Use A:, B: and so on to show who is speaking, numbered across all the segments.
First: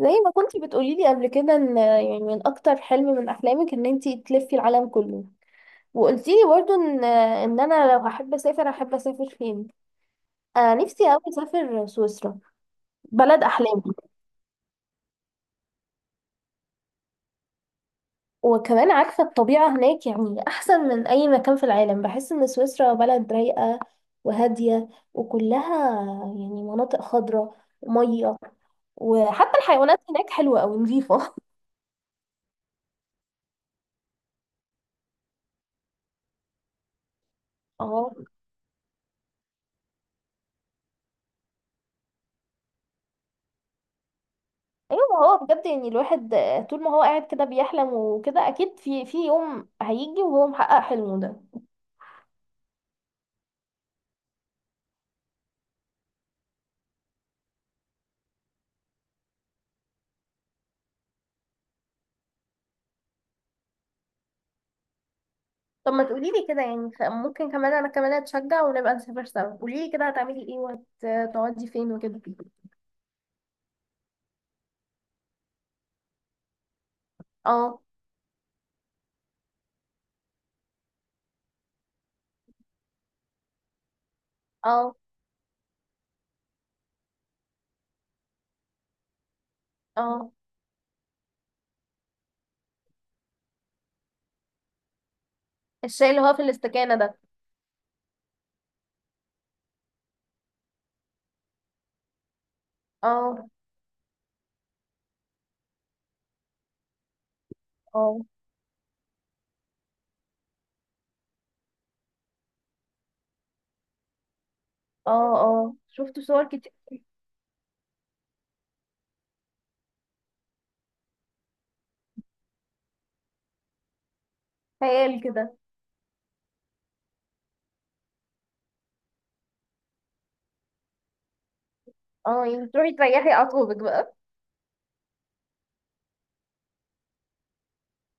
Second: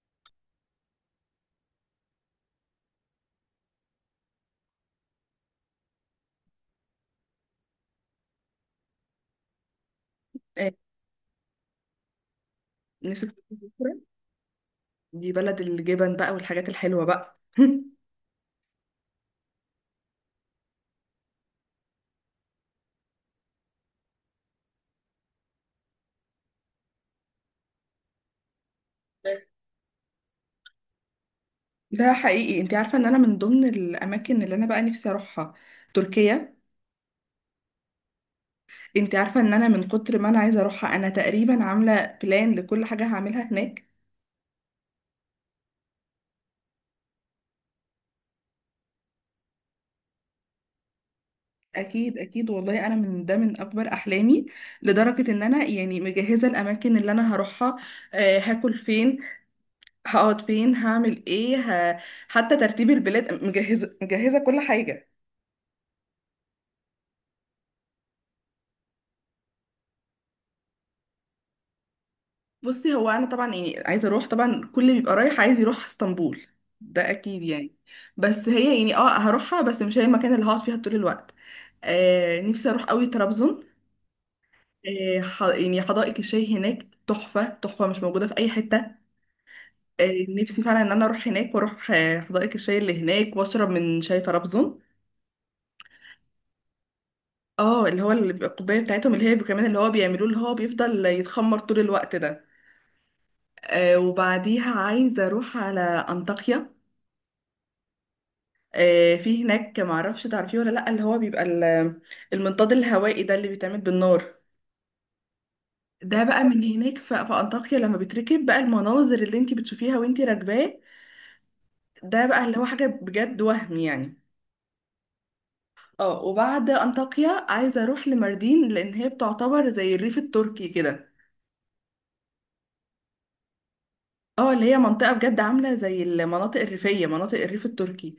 A: زي ما كنتي بتقولي لي قبل كده ان يعني من اكتر حلم من احلامك ان انتي تلفي العالم كله. وقلتي لي برضو ان انا لو هحب اسافر فين.
B: آه،
A: انا نفسي قوي اسافر سويسرا،
B: نسيت
A: بلد احلامي.
B: بكرة. دي بلد الجبن بقى والحاجات الحلوة بقى
A: وكمان عارفه الطبيعه هناك، يعني احسن من اي مكان في العالم. بحس ان سويسرا بلد رايقه وهاديه، وكلها يعني مناطق خضراء وميه، وحتى الحيوانات هناك حلوه قوي، نظيفه.
B: ده حقيقي، انت عارفة ان انا من ضمن الاماكن اللي انا بقى نفسي اروحها تركيا.
A: اه،
B: انت عارفة ان انا من كتر ما انا عايزة اروحها انا تقريبا عاملة بلان لكل حاجة هعملها هناك.
A: ايوه، ما هو بجد يعني الواحد طول ما هو قاعد كده بيحلم وكده، اكيد في يوم هيجي وهو محقق حلمه ده.
B: اكيد اكيد والله انا من اكبر احلامي، لدرجة ان انا يعني مجهزة الاماكن اللي انا هروحها. هاكل فين، هقعد فين، هعمل ايه. ه... حتى ترتيب البلاد مجهزة مجهزة كل حاجة.
A: طب ما تقولي لي كده، يعني ممكن كمان انا كمان اتشجع ونبقى نسافر سوا. قولي لي كده، هتعملي ايه وهتقعدي فين وكده.
B: بصي، هو انا طبعا يعني عايزه اروح طبعا، كل اللي بيبقى رايح عايز يروح اسطنبول، ده اكيد يعني.
A: اه،
B: بس هي يعني هروحها بس مش هي المكان اللي هقعد فيها طول الوقت. نفسي اروح قوي طرابزون.
A: اه،
B: يعني حدائق الشاي هناك تحفه تحفه مش موجوده في اي حته.
A: اه،
B: نفسي فعلا ان انا اروح هناك واروح حدائق الشاي اللي هناك واشرب من شاي طرابزون.
A: الشاي اللي هو في الاستكانة ده؟
B: اه، اللي هو اللي بيبقى الكوبايه بتاعتهم اللي هي كمان اللي هو بيعملوه اللي هو بيفضل يتخمر طول الوقت ده.
A: اه،
B: وبعديها عايزه اروح على انطاكيا.
A: اه،
B: في هناك، معرفش تعرفيه ولا لأ، اللي هو بيبقى المنطاد الهوائي ده اللي بيتعمل بالنار.
A: اه، اه، شفت
B: ده بقى
A: صور
B: من
A: كتير،
B: هناك، في أنطاكيا، لما بتركب بقى المناظر اللي انتي بتشوفيها وانتي راكباه ده بقى اللي هو حاجة بجد وهم يعني.
A: خيال كده.
B: اه، وبعد أنطاكيا عايزة أروح لماردين لأن هي بتعتبر زي الريف التركي كده.
A: اه، يعني تروحي تريحي اعصابك بقى.
B: اه، اللي هي منطقة بجد عاملة زي المناطق الريفية، مناطق الريف التركي.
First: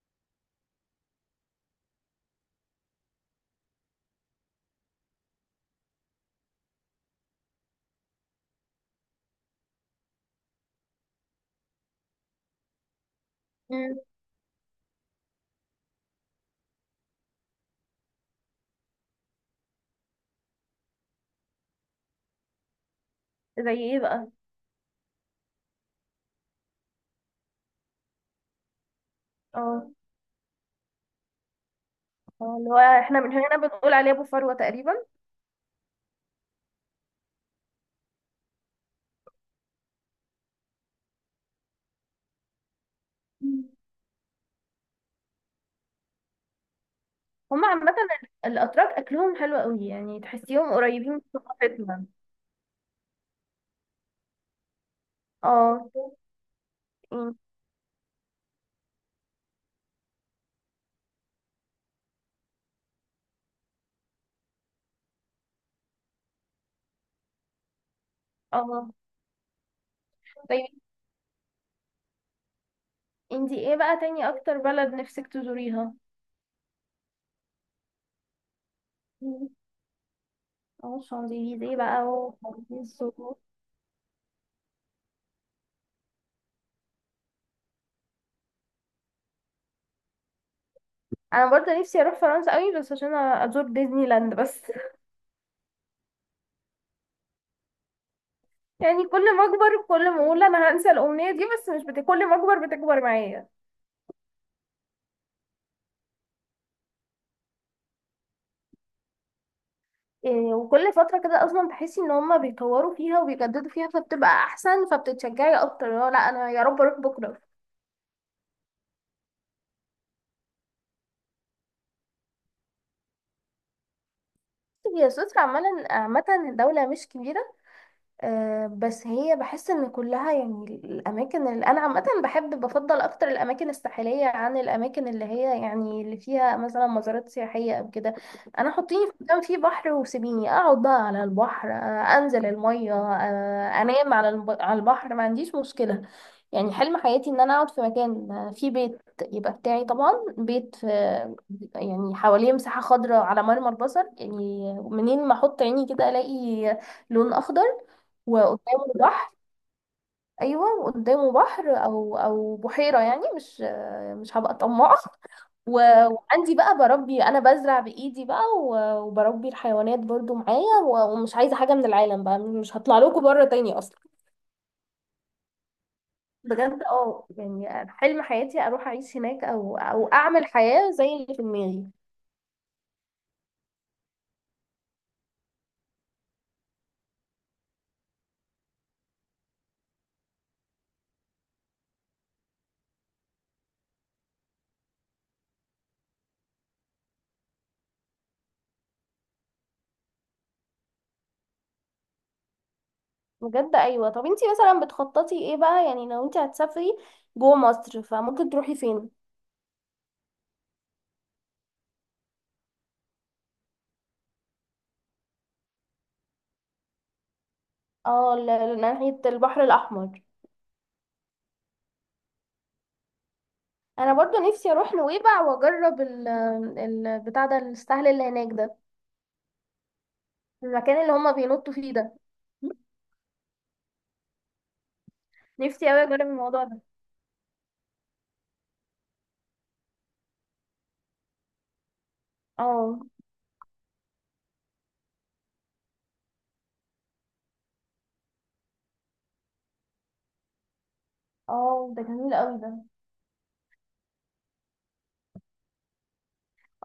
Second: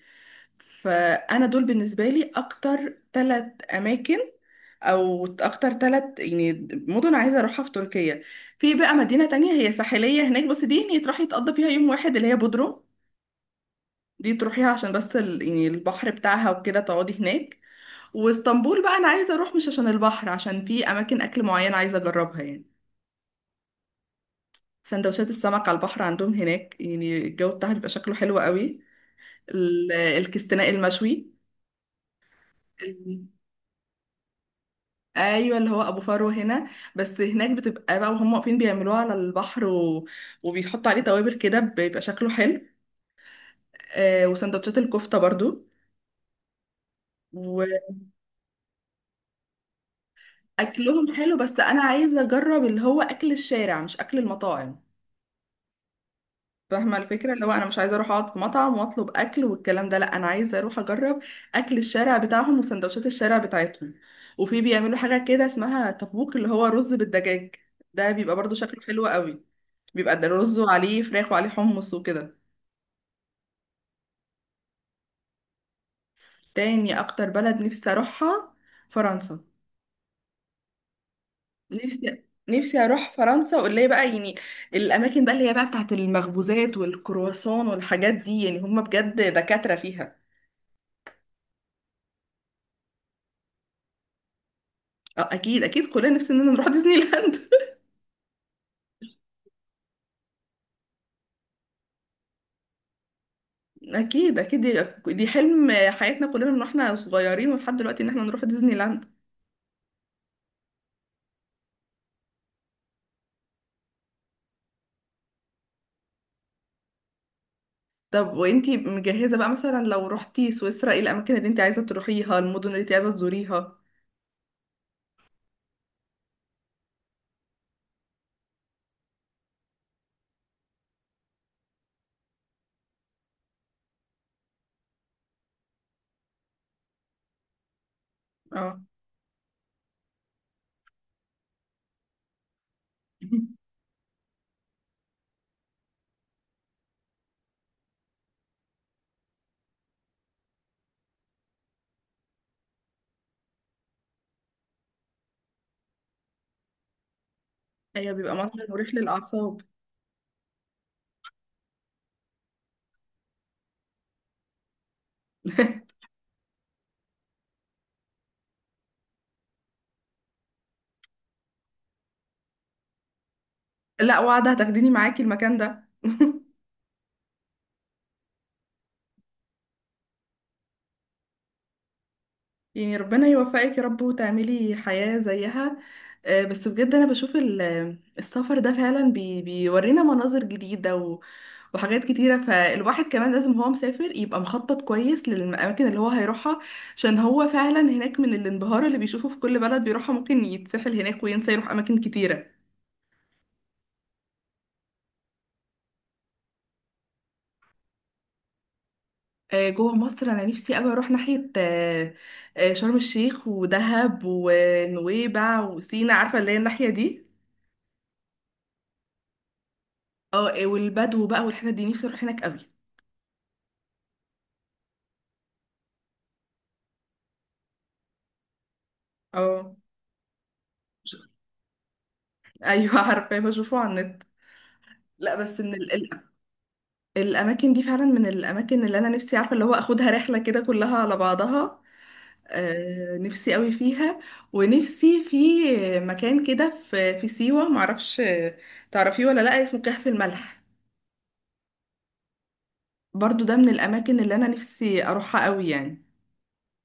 B: فأنا دول بالنسبة لي أكتر ثلاث أماكن، او اكتر ثلاث يعني مدن عايزه اروحها في تركيا. في بقى مدينه تانية هي ساحليه هناك، بس دي يعني تروحي تقضي فيها يوم واحد، اللي هي بودرو.
A: مم.
B: دي تروحيها عشان بس يعني البحر بتاعها وكده تقعدي هناك. واسطنبول بقى انا عايزه اروح مش عشان البحر، عشان في اماكن اكل معين عايزه اجربها يعني.
A: زي ايه بقى؟
B: سندوتشات السمك على البحر عندهم هناك، يعني الجو بتاعها بيبقى شكله حلو قوي.
A: اه،
B: الكستناء المشوي.
A: اه، اللي هو احنا من هنا بنقول عليه ابو فروة تقريبا.
B: ايوه، اللي هو ابو فرو هنا. بس هناك بتبقى بقى وهم واقفين بيعملوها على البحر وبيحطوا عليه توابل كده بيبقى شكله حلو. وسندوتشات الكفته برضو.
A: هما عامة الأتراك أكلهم حلو قوي، يعني تحسيهم قريبين
B: واكلهم
A: من
B: حلو، بس انا
A: ثقافتنا.
B: عايزه اجرب اللي هو اكل الشارع مش اكل المطاعم.
A: اه.
B: فاهمة الفكرة،
A: إن-
B: اللي هو أنا مش عايزة أروح أقعد في مطعم وأطلب أكل والكلام ده، لأ أنا عايزة أروح أجرب أكل الشارع بتاعهم وسندوتشات الشارع بتاعتهم. وفي بيعملوا حاجة كده اسمها تبوك، اللي هو رز بالدجاج، ده بيبقى برضو شكله
A: اه،
B: حلو قوي. بيبقى ده رز
A: طيب،
B: وعليه فراخ وعليه حمص وكده.
A: انتي ايه بقى تاني أكتر بلد نفسك تزوريها؟
B: تاني أكتر بلد نفسي أروحها فرنسا.
A: اه، شانزليزيه بقى
B: نفسي. نفسي
A: وباريس
B: أروح فرنسا، واللي هي بقى يعني الأماكن بقى اللي هي بقى بتاعت المخبوزات والكرواسون والحاجات دي، يعني هم بجد دكاترة فيها.
A: أنا برضه نفسي أروح فرنسا قوي، بس عشان أزور ديزني لاند بس
B: اه، اكيد اكيد كلنا نفسنا إننا نروح ديزني لاند.
A: يعني كل ما أكبر كل ما أقول أنا هنسى الأمنية دي، بس مش بت... كل ما أكبر بتكبر معايا.
B: اكيد اكيد، دي حلم حياتنا كلنا من واحنا صغيرين ولحد دلوقتي ان احنا نروح ديزني لاند.
A: إيه، وكل فترة كده أصلا تحسي إن هما بيطوروا فيها وبيجددوا فيها، فبتبقى أحسن، فبتتشجعي أكتر اللي هو لأ أنا يا رب أروح بكرة.
B: طب وانتي مجهزة بقى مثلا لو رحتي سويسرا، ايه الاماكن اللي انتي عايزة تروحيها، المدن اللي انتي عايزة تزوريها؟
A: هي سويسرا عامة دولة مش كبيرة. بس هي بحس ان كلها، يعني الاماكن اللي انا عامه بحب، بفضل اكتر الاماكن الساحليه عن الاماكن اللي هي يعني اللي فيها مثلا مزارات سياحيه او كده. انا
B: اه.
A: حطيني في مكان فيه بحر وسيبيني اقعد بقى على البحر، انزل الميه، انام على البحر، ما عنديش مشكله. يعني حلم حياتي ان انا اقعد في مكان فيه بيت يبقى بتاعي طبعا، بيت يعني حواليه مساحه خضراء على مرمى البصر، يعني منين ما احط عيني كده الاقي لون اخضر.
B: ايوه، بيبقى منظر مريح
A: وقدامه بحر.
B: للاعصاب.
A: ايوه، وقدامه بحر او بحيره، يعني مش هبقى طماعه. و- وعندي بقى بربي، انا بزرع بايدي بقى، و- وبربي الحيوانات برضو معايا، و- ومش عايزه حاجه من العالم بقى، مش هطلع لكم بره تاني اصلا.
B: لا، وعد هتاخديني معاكي المكان ده.
A: بجد، اه، يعني حلم حياتي اروح اعيش هناك، او اعمل حياه زي اللي في دماغي.
B: يعني ربنا يوفقك يا رب وتعملي حياة زيها. بس بجد أنا بشوف السفر ده فعلا بيورينا مناظر جديدة و وحاجات كتيرة. فالواحد كمان لازم هو مسافر يبقى مخطط كويس للأماكن اللي هو هيروحها، عشان هو فعلا هناك من الانبهار اللي بيشوفه في كل بلد بيروحها ممكن يتسحل هناك وينسى يروح أماكن كتيرة.
A: بجد، ايوه. طب انتي مثلا بتخططي ايه بقى، يعني لو انتي هتسافري جوه مصر، فممكن تروحي فين؟
B: جوه مصر أنا نفسي أوي أروح ناحية شرم الشيخ ودهب ونويبع وسينا، عارفة اللي هي الناحية دي.
A: اه، ناحيه البحر الاحمر.
B: اه، إيه، والبدو بقى والحتت دي نفسي اروح هناك قوي.
A: انا برضو نفسي اروح نويبع واجرب البتاع ده، السهل اللي هناك ده،
B: اه،
A: المكان اللي هما بينطوا فيه ده.
B: ايوه عارفه بشوفه على النت. لا بس
A: نفسي اوي اجرب الموضوع ده.
B: الاماكن دي فعلا من الاماكن اللي انا نفسي عارفه اللي هو اخدها رحله كده كلها على بعضها.
A: اه،
B: نفسي قوي فيها، ونفسي في مكان كده في سيوه، معرفش تعرفيه ولا لا، اسمه كهف الملح.
A: اه، ده جميل قوي ده.
B: برضو ده من الاماكن اللي انا نفسي اروحها قوي يعني.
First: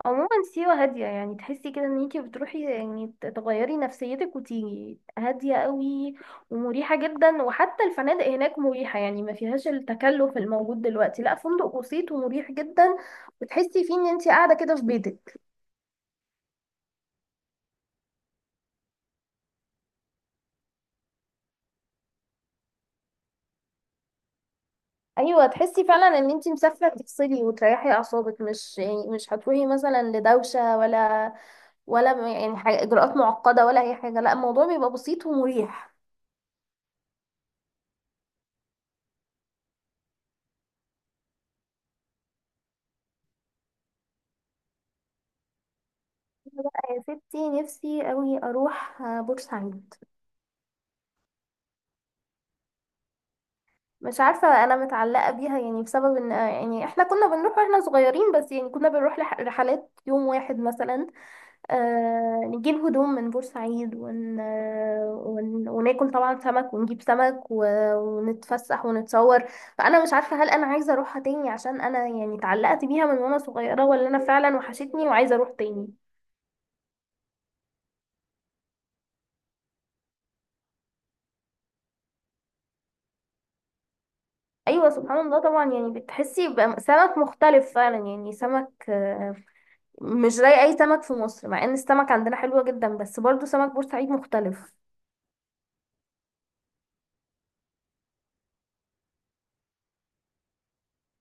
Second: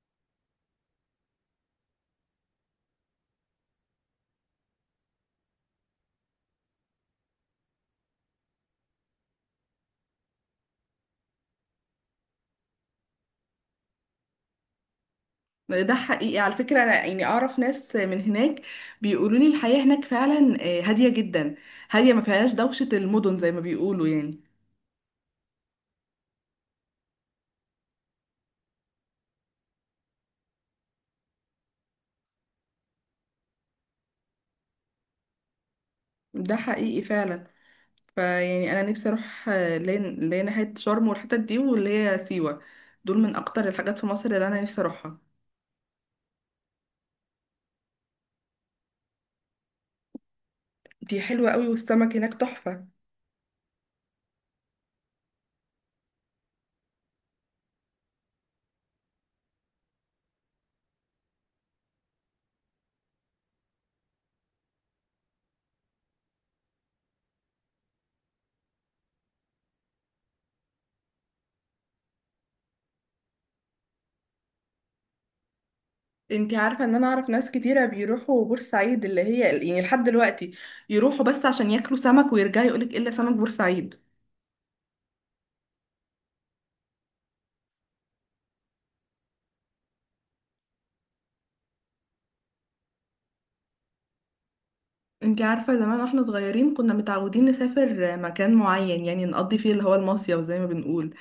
A: عموما سيوة هادية، يعني تحسي كده ان انتي بتروحي يعني تغيري نفسيتك وتيجي هادية قوي، ومريحة جدا. وحتى الفنادق هناك مريحة، يعني ما فيهاش التكلف الموجود دلوقتي. لا، فندق بسيط ومريح جدا، وتحسي فيه ان انتي قاعدة كده في بيتك.
B: ده حقيقي على فكرة، أنا يعني أعرف ناس من هناك بيقولوا لي الحياة هناك فعلا هادية جدا، هادية ما فيهاش دوشة المدن زي ما بيقولوا يعني.
A: ايوه، تحسي فعلا ان انتي مسافره تفصلي وتريحي اعصابك، مش هتروحي مثلا لدوشه ولا يعني حاجة اجراءات معقده، ولا اي حاجه. لا، الموضوع بيبقى بسيط ومريح.
B: ده حقيقي فعلا. فيعني أنا نفسي أروح اللي هي ناحية شرم والحتت دي واللي هي سيوة، دول من أكتر الحاجات في مصر اللي أنا نفسي أروحها.
A: أنا بقى يا ستي نفسي قوي اروح بورسعيد.
B: دي حلوة قوي والسمك هناك تحفة.
A: مش عارفه، انا متعلقه بيها يعني بسبب ان يعني احنا كنا بنروح واحنا صغيرين، بس يعني كنا بنروح رحلات يوم واحد مثلا. نجيب هدوم من بورسعيد وناكل طبعا سمك ونجيب سمك ونتفسح ونتصور. فأنا مش عارفة هل أنا عايزة أروحها تاني عشان أنا يعني اتعلقت بيها من وأنا صغيرة، ولا أنا فعلا وحشتني وعايزة أروح تاني.
B: انتي عارفة ان انا اعرف ناس كتيرة بيروحوا بورسعيد، اللي هي يعني لحد دلوقتي يروحوا بس عشان ياكلوا سمك ويرجعوا يقولك إيه الا سمك بورسعيد.
A: أيوة، سبحان الله، طبعا يعني بتحسي بقى سمك مختلف فعلا، يعني سمك مش زي أي سمك في مصر، مع إن السمك عندنا حلوة جدا، بس برضو سمك بورسعيد مختلف.
B: انت عارفة زمان واحنا صغيرين كنا متعودين نسافر مكان معين يعني نقضي فيه اللي هو المصيف، زي ما بنقول.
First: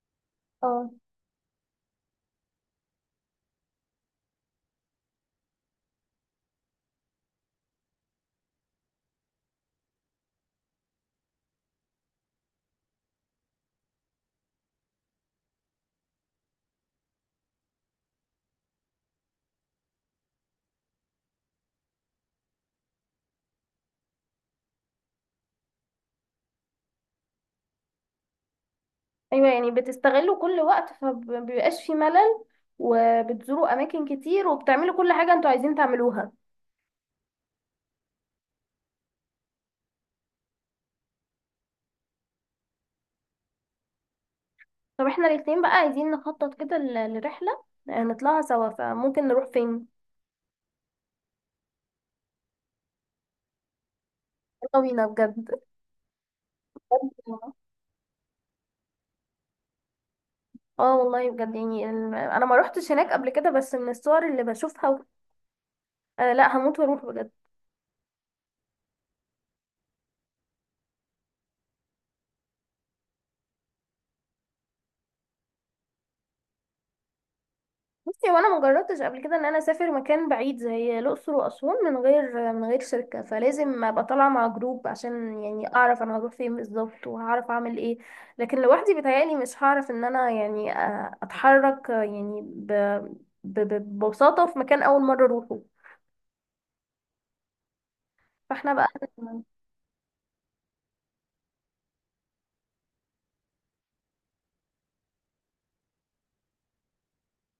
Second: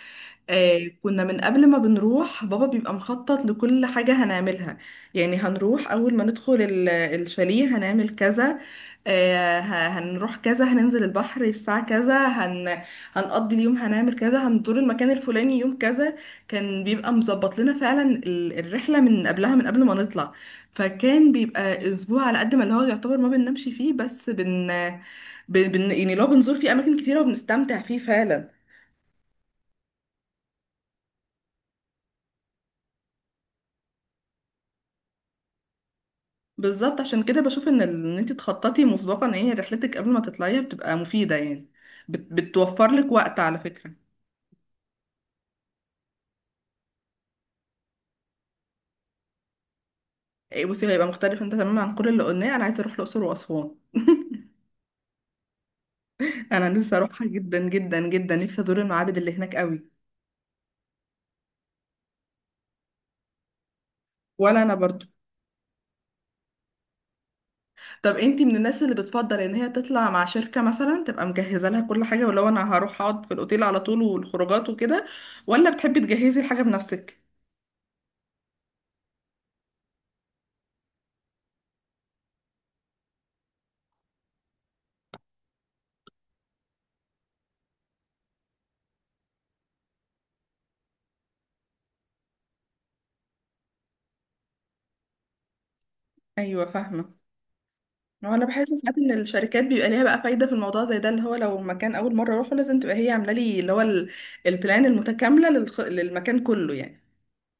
A: اه،
B: كنا من قبل ما بنروح بابا بيبقى مخطط لكل حاجة هنعملها. يعني هنروح أول ما ندخل الشاليه هنعمل كذا، هنروح كذا، هننزل البحر الساعة كذا، هنقضي اليوم هنعمل كذا، هنزور المكان الفلاني يوم كذا. كان بيبقى مظبط لنا فعلا الرحلة من قبلها، من قبل ما نطلع. فكان بيبقى أسبوع على قد ما اللي هو يعتبر ما بننامش فيه، بس بن, بن بن- يعني لو بنزور فيه أماكن كتيرة وبنستمتع فيه فعلا.
A: ايوه، يعني بتستغلوا كل وقت فمبيبقاش في ملل، وبتزوروا اماكن كتير وبتعملوا كل حاجه انتوا عايزين تعملوها.
B: بالظبط، عشان كده بشوف ان ان انت تخططي مسبقا ايه هي رحلتك قبل ما تطلعيها بتبقى مفيده يعني، بتوفر لك وقت على فكره.
A: طب احنا الاتنين بقى عايزين نخطط كده ل- لرحله نطلعها سوا، فممكن نروح فين؟
B: إيه بصي، هيبقى مختلف انت تماما عن كل اللي قلناه، انا عايزه اروح الاقصر واسوان.
A: يلا بينا بجد
B: انا نفسي اروحها جدا جدا جدا، نفسي ازور المعابد اللي هناك قوي.
A: اه والله بجد، يعني انا ما روحتش هناك قبل كده، بس من الصور اللي
B: ولا انا
A: بشوفها
B: برضو.
A: لا، هموت واروح بجد.
B: طب انت من الناس اللي بتفضل ان هي تطلع مع شركه مثلا تبقى مجهزه لها كل حاجه، ولو انا هروح اقعد في الاوتيل على طول والخروجات وكده، ولا بتحبي تجهزي الحاجه بنفسك؟
A: بصي، وانا ما جربتش قبل كده ان انا اسافر مكان بعيد زي الاقصر واسوان من غير شركه، فلازم ابقى طالعه مع جروب عشان يعني اعرف انا هروح فين بالظبط وهعرف اعمل ايه. لكن لوحدي بيتهيألي مش هعرف ان انا يعني اتحرك، يعني ب... ب- ببساطه في مكان اول مره اروحه.
B: ايوه فاهمه. ما هو انا بحس
A: فاحنا بقى.
B: ساعات ان الشركات بيبقى ليها بقى فايده في الموضوع زي ده، اللي هو لو مكان اول مره اروحه لازم تبقى هي عامله لي اللي هو البلان المتكامله للمكان كله يعني.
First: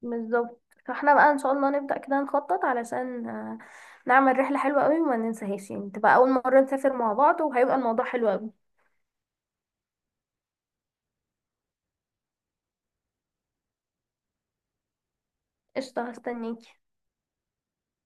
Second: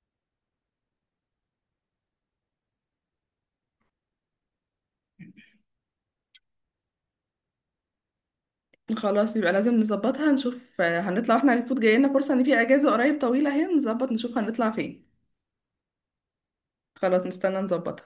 A: بالظبط. فاحنا بقى ان شاء الله نبدأ كده نخطط علشان نعمل رحله حلوه قوي وما ننساهاش، يعني تبقى اول مره نسافر مع بعض وهيبقى الموضوع حلو قوي.
B: خلاص يبقى لازم نظبطها، نشوف هنطلع احنا المفروض، جاي لنا فرصه ان في اجازه قريب طويله اهي، نظبط نشوف هنطلع فين.
A: قشطه، هستنيكي.
B: خلاص نستنى نظبطها.